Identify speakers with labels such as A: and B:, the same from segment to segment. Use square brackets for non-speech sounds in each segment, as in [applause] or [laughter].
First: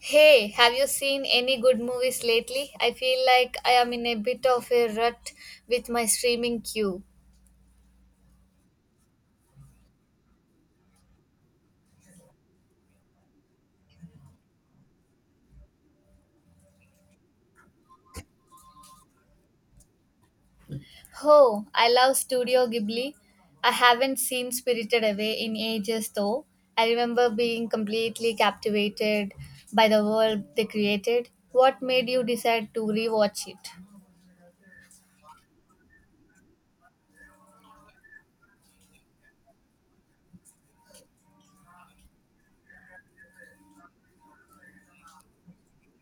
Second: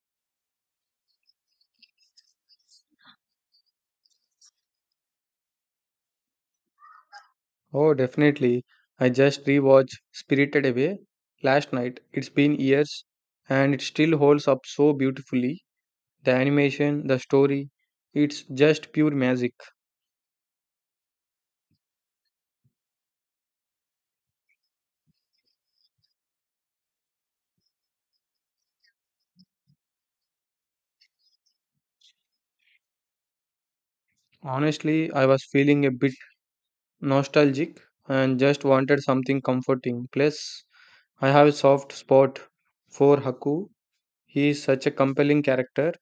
A: Hey, have you seen any good movies lately? I feel like I am in a bit of a rut with my streaming queue.
B: Oh, definitely. I just rewatched Spirited Away last night. It's been years and it still holds up so beautifully. The animation, the story, it's just pure magic.
A: Oh, I love Studio Ghibli. I haven't seen Spirited Away in ages though. I remember being completely captivated by the world they created. What made you decide to rewatch it?
B: Honestly, I was feeling a bit nostalgic and just wanted something comforting. Plus, I have a soft spot for Haku. He is such a compelling character.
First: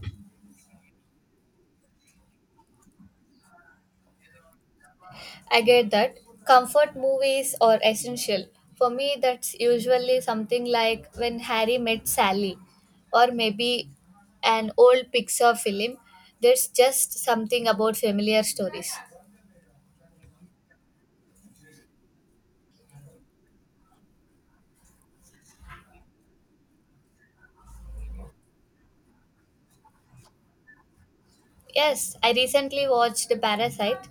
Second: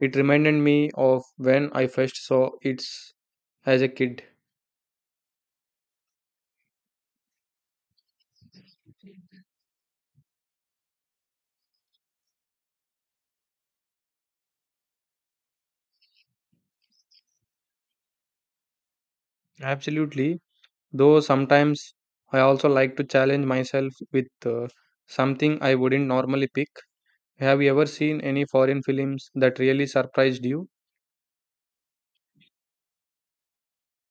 B: It reminded me of when I first saw it as a kid.
A: I get that. Comfort movies are essential. For me, that's usually something like When Harry Met Sally, or maybe an old Pixar film. There's just something about familiar stories.
B: Absolutely. Though sometimes I also like to challenge myself with something I wouldn't normally pick. Have you ever seen any foreign films that really surprised you?
A: Yes, I recently watched Parasite,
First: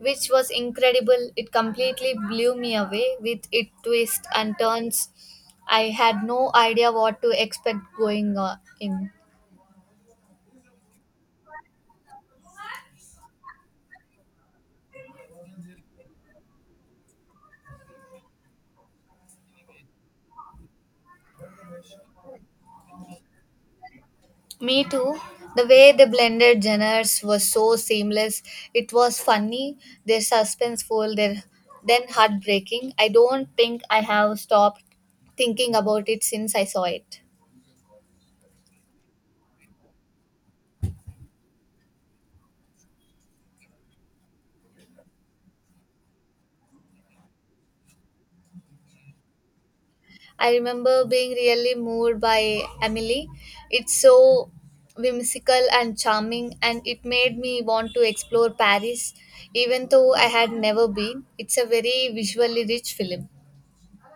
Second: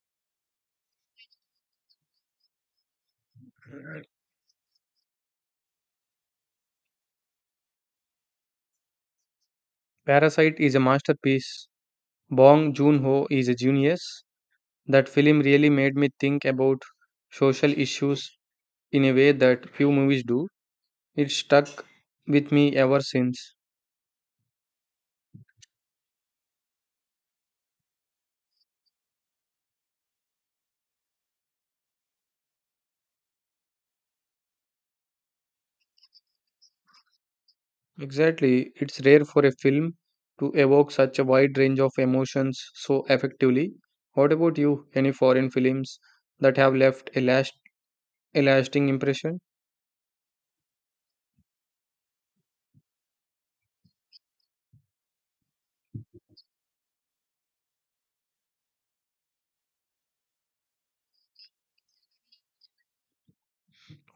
A: which was incredible. It completely blew me away with its twists and turns. I had no idea what to expect going in.
B: Parasite is a masterpiece. Bong Joon-ho is a genius. That film really made me think about social issues in a way that few movies do. It stuck with me ever since.
A: Me too. The way they blended genres was so seamless. It was funny, their suspenseful, their then heartbreaking. I don't think I have stopped thinking about it since I saw it.
B: Exactly. It's rare for a film to evoke such a wide range of emotions so effectively. What about you? Any foreign films that have left a lasting impression?
A: I remember being really moved by Emily. It's so whimsical and charming, and it made me want to explore Paris, even though I had never been. It's a very visually rich film.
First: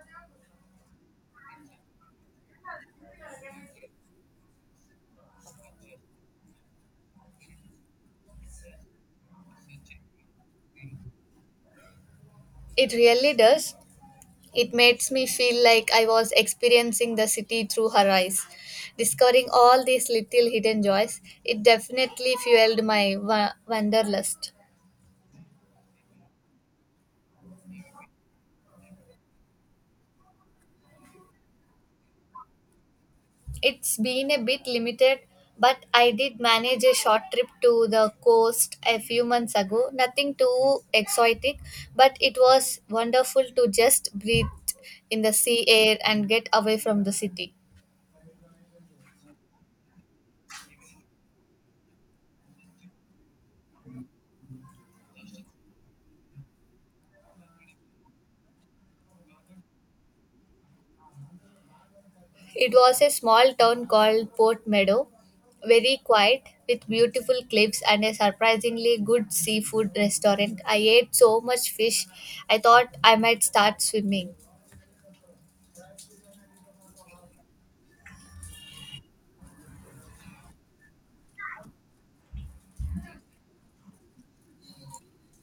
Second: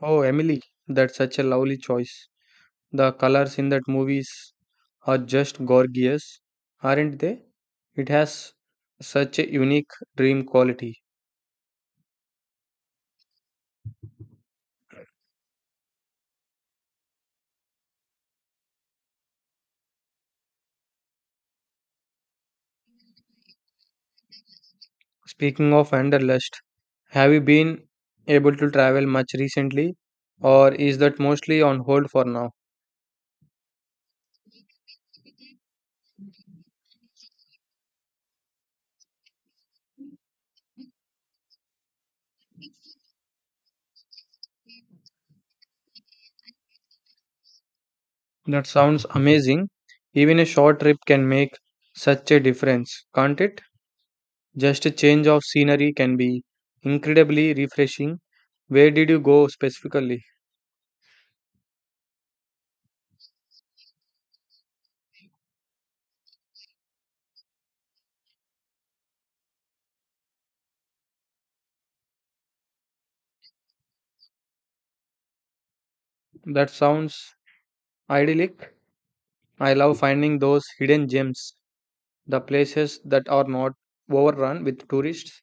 B: Oh, Emily, that's such a lovely choice. The colors in that movies are just gorgeous, aren't they? It has such a unique dream quality.
A: It really does. It makes me feel like I was experiencing the city through her eyes, discovering all these little hidden joys. It definitely fueled my wanderlust.
B: Speaking of Wanderlust, have you been able to travel much recently, or is that mostly on hold for now?
A: It's been a bit limited, but I did manage a short trip to the coast a few months ago. Nothing too exotic, but it was wonderful to just breathe in the sea air and get away from the city.
B: That sounds amazing. Even a short trip can make such a difference, can't it? Just a change of scenery can be incredibly refreshing. Where did you go specifically?
A: It was a small town called Port Meadow, very quiet, with beautiful cliffs and a surprisingly good seafood restaurant. I ate so much fish, I thought I might start swimming.
B: That sounds idyllic. I love finding those hidden gems, the places that are not overrun with tourists.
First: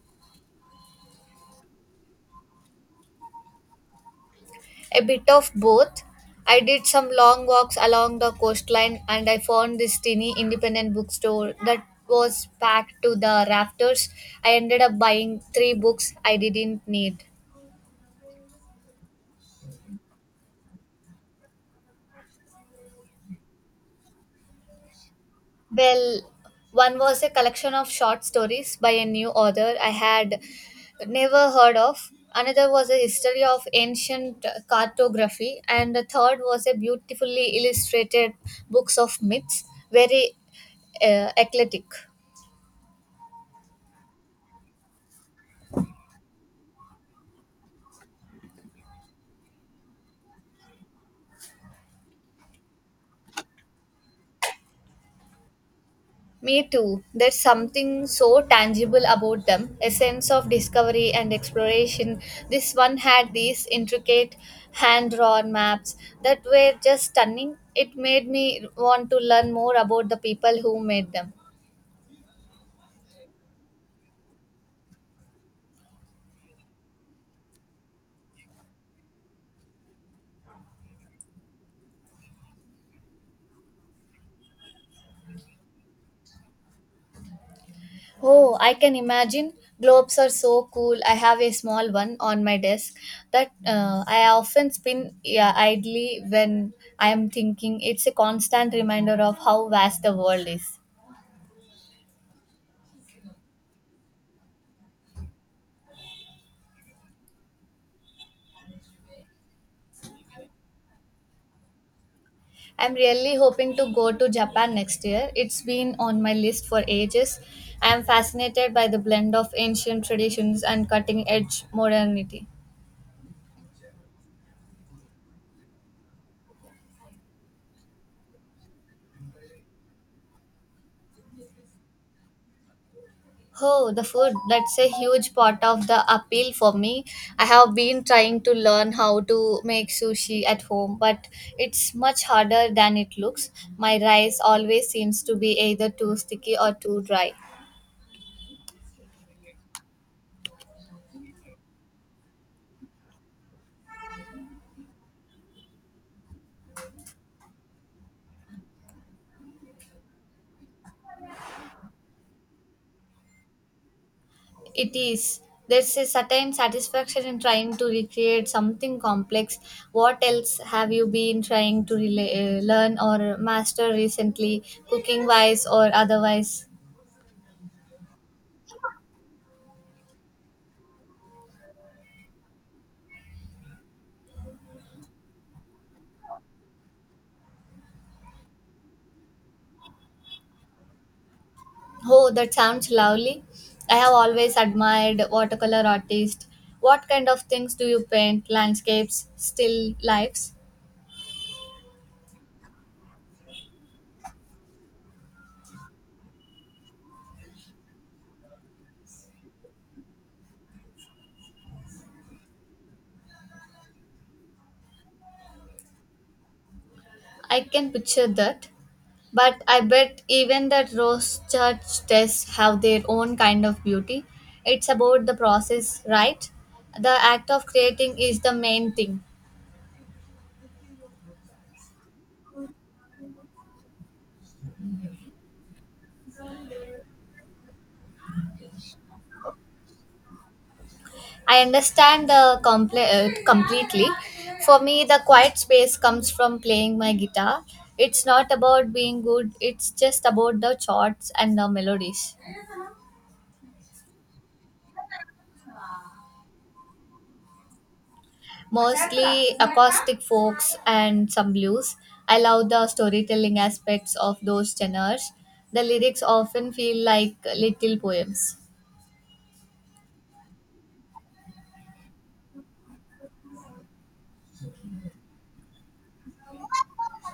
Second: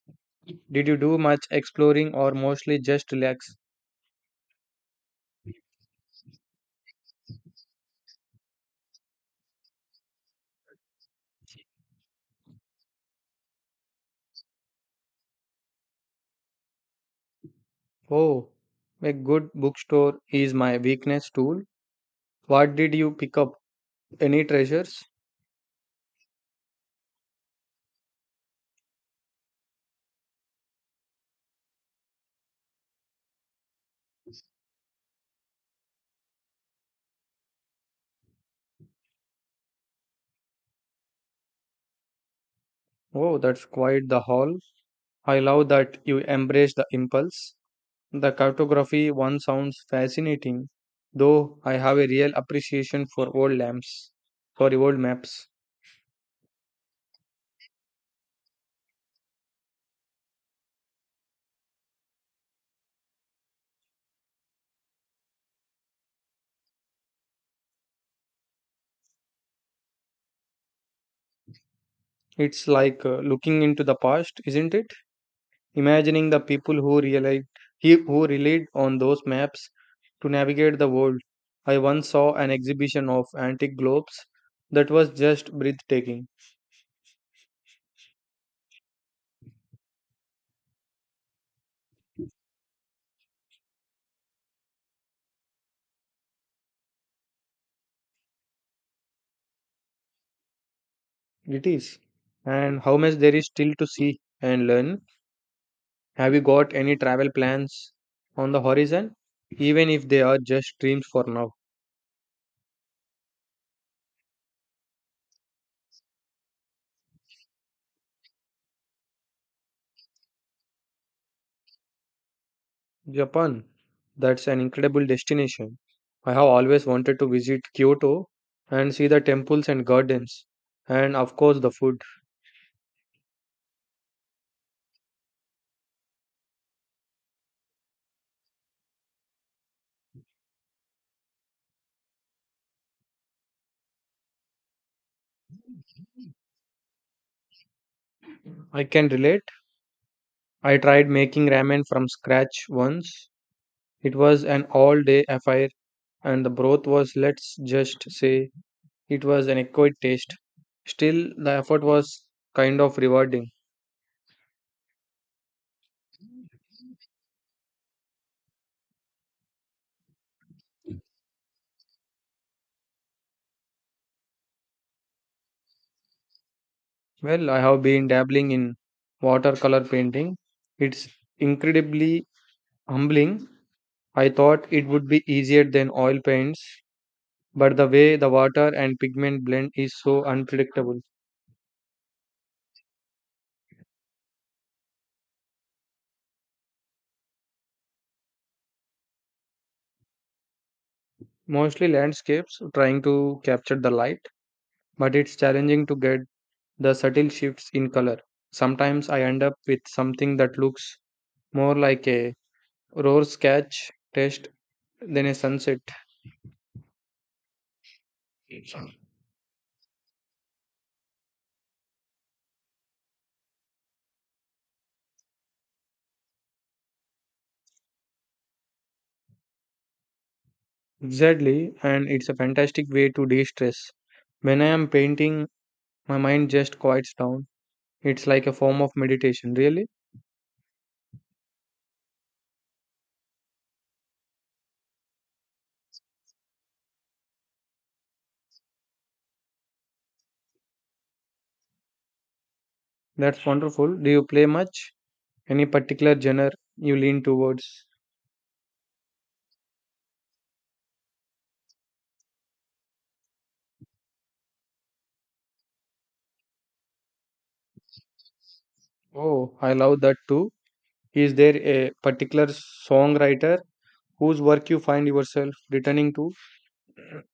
B: Did you do much exploring or mostly just relax?
A: A bit of both. I did some long walks along the coastline and I found this tiny independent bookstore that was packed to the rafters. I ended up buying three books I didn't need.
B: Oh, a good bookstore is my weakness tool. What did you pick up? Any treasures?
A: Well, one was a collection of short stories by a new author I had never heard of. Another was a history of ancient cartography, and the third was a beautifully illustrated books of myths, very eclectic.
B: Oh, that's quite the haul. I love that you embrace the impulse. The cartography one sounds fascinating, though I have a real appreciation for old lamps. Sorry, old maps.
A: Me too. There's something so tangible about them a sense of discovery and exploration. This one had these intricate hand drawn maps that were just stunning. It made me want to learn more about the people who made them.
B: It's like looking into the past, isn't it? Imagining the people who relied on those maps to navigate the world. I once saw an exhibition of antique globes that was just breathtaking.
A: Oh, I can imagine. Globes are so cool. I have a small one on my desk that I often spin, yeah, idly when I am thinking. It's a constant reminder of how vast the world is.
B: It is. And how much there is still to see and learn. Have you got any travel plans on the horizon? Even if they are just dreams for now.
A: I'm really hoping to go to Japan next year. It's been on my list for ages. I'm fascinated by the blend of ancient traditions and cutting edge modernity.
B: Japan, that's an incredible destination. I have always wanted to visit Kyoto and see the temples and gardens, and of course, the food.
A: Oh, the food. That's a huge part of the appeal for me. I have been trying to learn how to make sushi at home, but it's much harder than it looks. My rice always seems to be either too sticky or too dry.
B: I can relate. I tried making ramen from scratch once. It was an all day affair, and the broth was, let's just say, it was an acquired taste. Still, the effort was kind of rewarding.
A: It is. There's a certain satisfaction in trying to recreate something complex. What else have you been trying to learn or master recently, cooking wise or otherwise?
B: Well, I have been dabbling in watercolor painting. It's incredibly humbling. I thought it would be easier than oil paints, but the way the water and pigment blend is so unpredictable.
A: Oh, that sounds lovely. I have always admired watercolor artists. What kind of things do you paint? Landscapes, still lifes?
B: Mostly landscapes, trying to capture the light, but it's challenging to get the subtle shifts in color. Sometimes I end up with something that looks more like a rose sketch test than a sunset.
A: I can picture that. But I bet even the rose church tests have their own kind of beauty. It's about the process, right? The act of creating is the main thing.
B: Exactly, and it's a fantastic way to de stress. When I am painting, my mind just quiets down. It's like a form of meditation, really.
A: I understand the completely. For me, the quiet space comes from playing my guitar. It's not about being good, it's just about the chords and the melodies.
B: That's wonderful. Do you play much? Any particular genre you lean towards?
A: Mostly acoustic folks and some blues. I love the storytelling aspects of those tenors. The lyrics often feel like little poems.
B: Oh, I love that too. Is there a particular songwriter whose work you find yourself returning to?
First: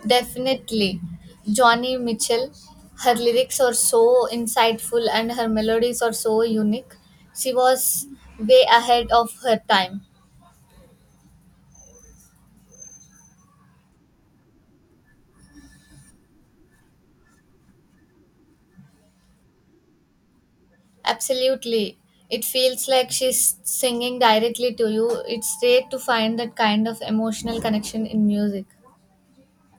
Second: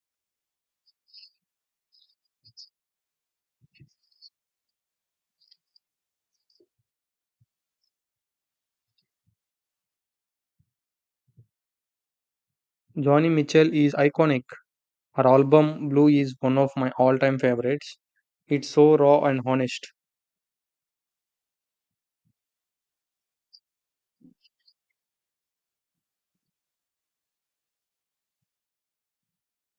A: Definitely, Johnny Mitchell, her lyrics are so insightful and her melodies are so unique. She was way ahead of her time.
B: Johnny Mitchell is iconic. Her album Blue is one of my all time favorites. It's so raw and honest.
A: Absolutely. It feels like she's singing directly to you. It's rare to find that kind of emotional connection in music.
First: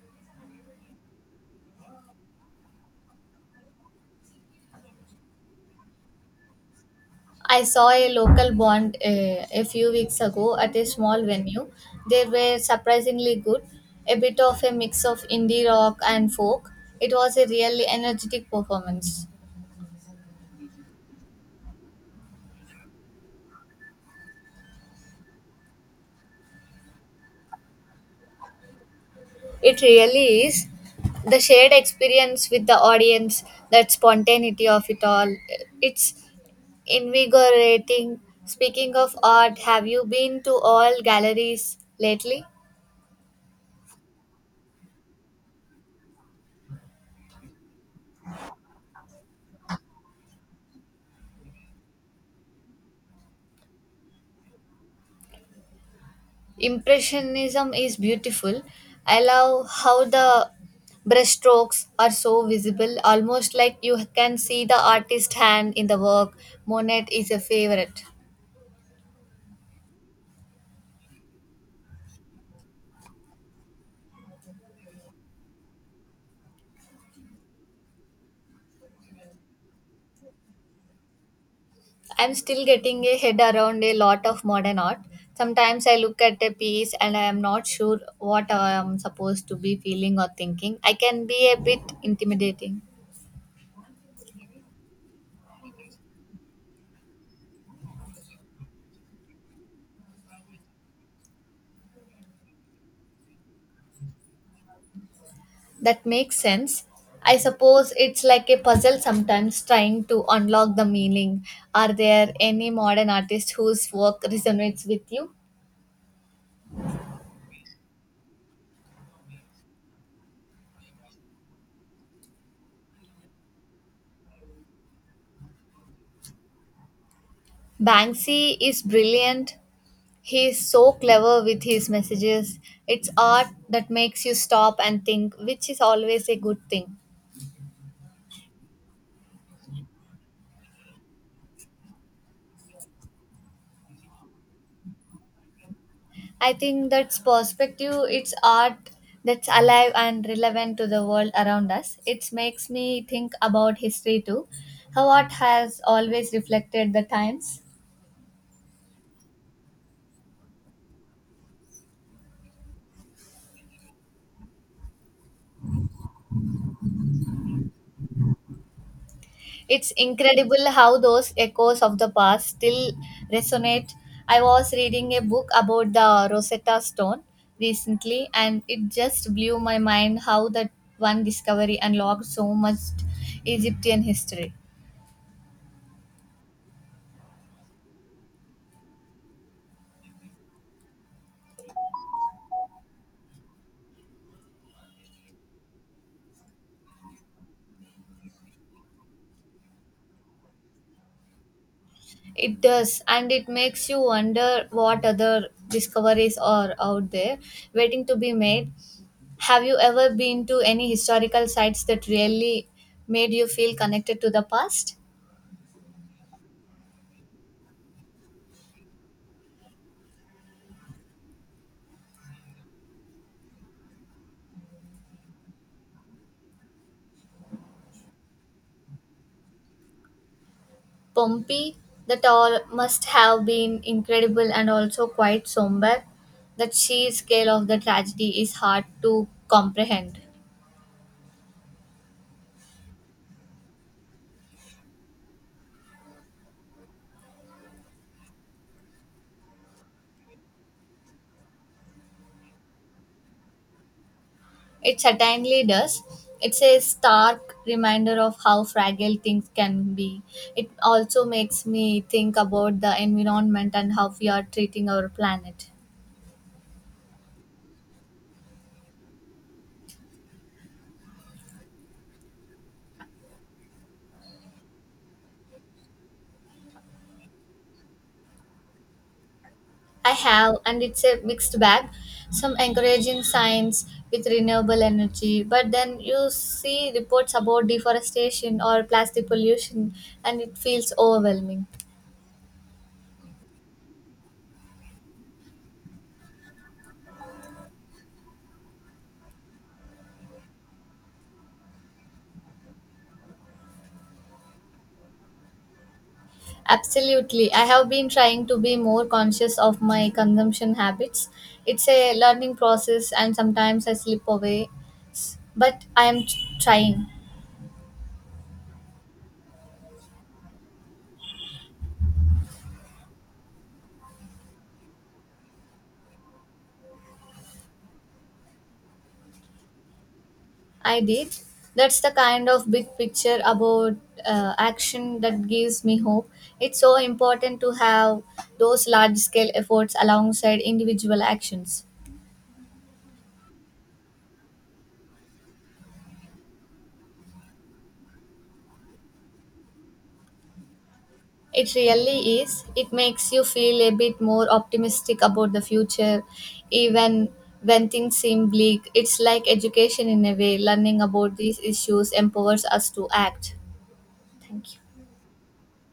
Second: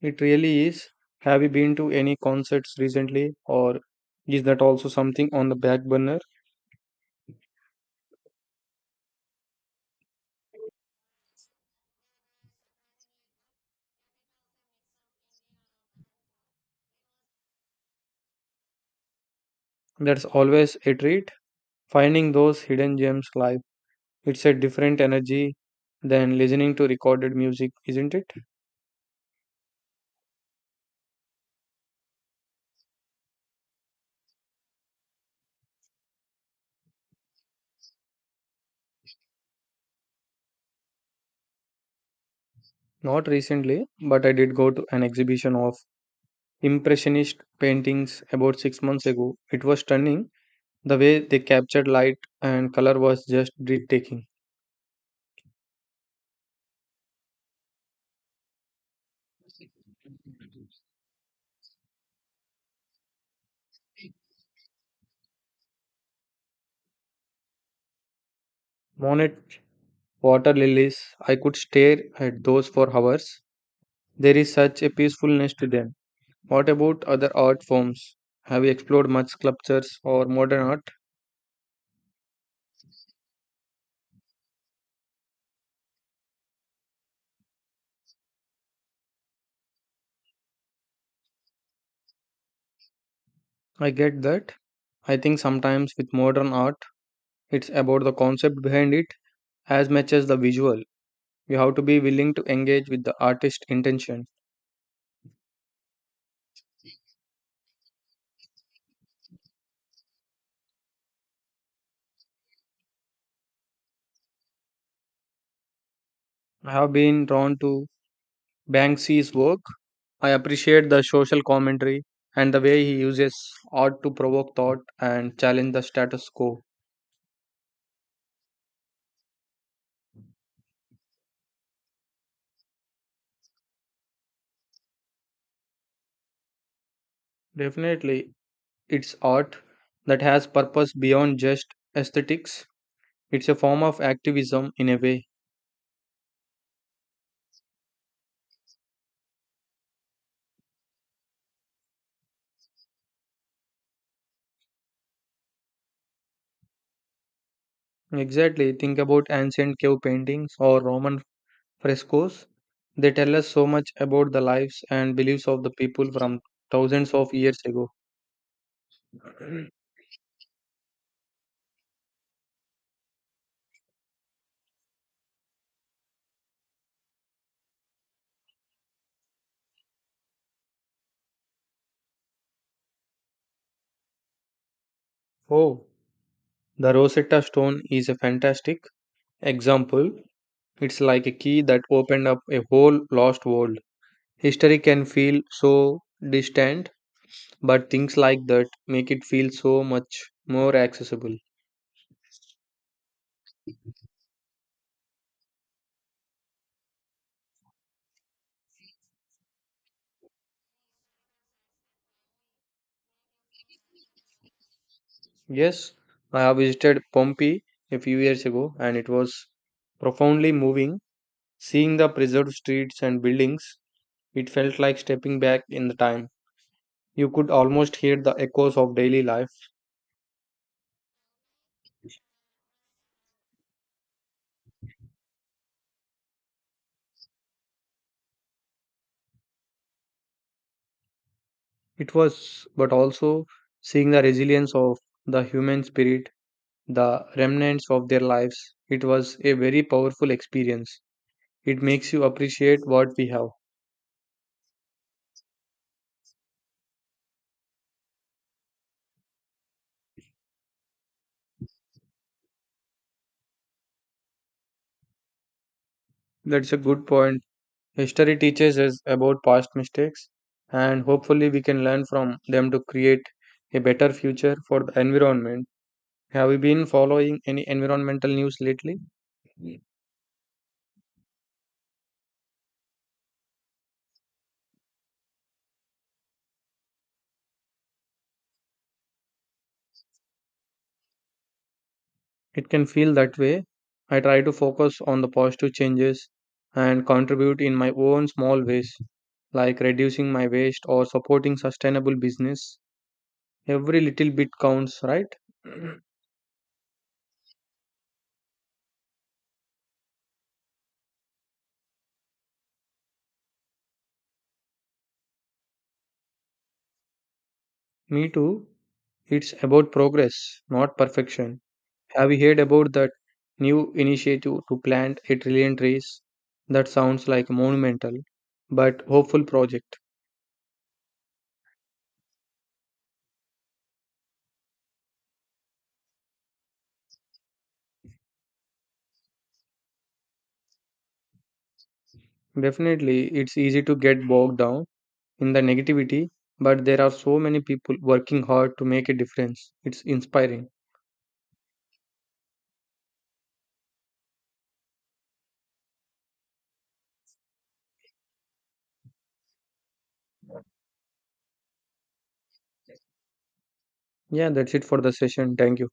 B: It really is. Have you been to any concerts recently, or is that also something on the back burner?
A: I saw a local band a few weeks ago at a small venue. They were surprisingly good, a bit of a mix of indie rock and folk. It was a really energetic performance.
B: That's always a treat. Finding those hidden gems live. It's a different energy than listening to recorded music, isn't it?
A: It really is. The shared experience with the audience, that spontaneity of it all, it's invigorating. Speaking of art, have you been to all galleries lately?
B: Not recently, but I did go to an exhibition of Impressionist paintings about 6 months ago. It was stunning. The way they captured light and color was just breathtaking.
A: Impressionism is beautiful. I love how the brushstrokes are so visible, almost like you can see the artist's hand in the work. Monet is a favorite.
B: Monet water lilies, I could stare at those for hours. There is such a peacefulness to them. What about other art forms? Have you explored much sculptures or modern art?
A: I'm still getting a head around a lot of modern art. Sometimes I look at a piece and I am not sure what I am supposed to be feeling or thinking. I can be a bit intimidating.
B: I get that. I think sometimes with modern art, it's about the concept behind it as much as the visual. You have to be willing to engage with the artist's intention.
A: That makes sense. I suppose it's like a puzzle sometimes trying to unlock the meaning. Are there any modern artists whose work resonates with you?
B: I have been drawn to Banksy's work. I appreciate the social commentary and the way he uses art to provoke thought and challenge the status quo.
A: Banksy is brilliant. He is so clever with his messages. It's art that makes you stop and think, which is always a good thing.
B: Definitely, it's art that has purpose beyond just aesthetics. It's a form of activism in a way.
A: I think that's perspective. It's art that's alive and relevant to the world around us. It makes me think about history too, how art has always reflected the times.
B: Exactly. Think about ancient cave paintings or Roman frescoes. They tell us so much about the lives and beliefs of the people from thousands of years ago. [clears throat]
A: It's incredible how those echoes of the past still resonate. I was reading a book about the Rosetta Stone recently, and it just blew my mind how that one discovery unlocked so much Egyptian history.
B: Oh, the Rosetta Stone is a fantastic example. It's like a key that opened up a whole lost world. History can feel so distant but things like that make it feel so much more accessible.
A: It does, and it makes you wonder what other discoveries are out there waiting to be made. Have you ever been to any historical sites that really made you feel connected to the past?
B: Yes, I have visited Pompeii a few years ago and it was profoundly moving. Seeing the preserved streets and buildings, it felt like stepping back in the time. You could almost hear the echoes of daily life.
A: Pompeii, that all must have been incredible and also quite somber. The sheer scale of the tragedy is hard to comprehend.
B: It was, but also seeing the resilience of the human spirit, the remnants of their lives, it was a very powerful experience. It makes you appreciate what we have.
A: It certainly does. It's a stark reminder of how fragile things can be. It also makes me think about the environment and how we are treating our planet.
B: That's a good point. History teaches us about past mistakes, and hopefully, we can learn from them to create a better future for the environment. Have you been following any environmental news lately?
A: I have, and it's a mixed bag. Some encouraging signs with renewable energy, but then you see reports about deforestation or plastic pollution, and it feels overwhelming.
B: It can feel that way. I try to focus on the positive changes and contribute in my own small ways, like reducing my waste or supporting sustainable business. Every little bit counts, right? [clears throat]
A: Absolutely. I have been trying to be more conscious of my consumption habits. It's a learning process, and sometimes I slip away, but I am trying.
B: Me too. It's about progress, not perfection. Have you heard about that new initiative to plant a trillion trees? That sounds like a monumental but hopeful project.
A: I did. That's the kind of big picture about action that gives me hope. It's so important to have those large scale efforts alongside individual actions.
B: Definitely, it's easy to get bogged down in the negativity, but there are so many people working hard to make a difference. It's inspiring.
A: It really is. It makes you feel a bit more optimistic about the future, even when things seem bleak. It's like education in a way. Learning about these issues empowers us to act.
B: Yeah, that's
A: Thank
B: it for
A: you.
B: the session. Thank you.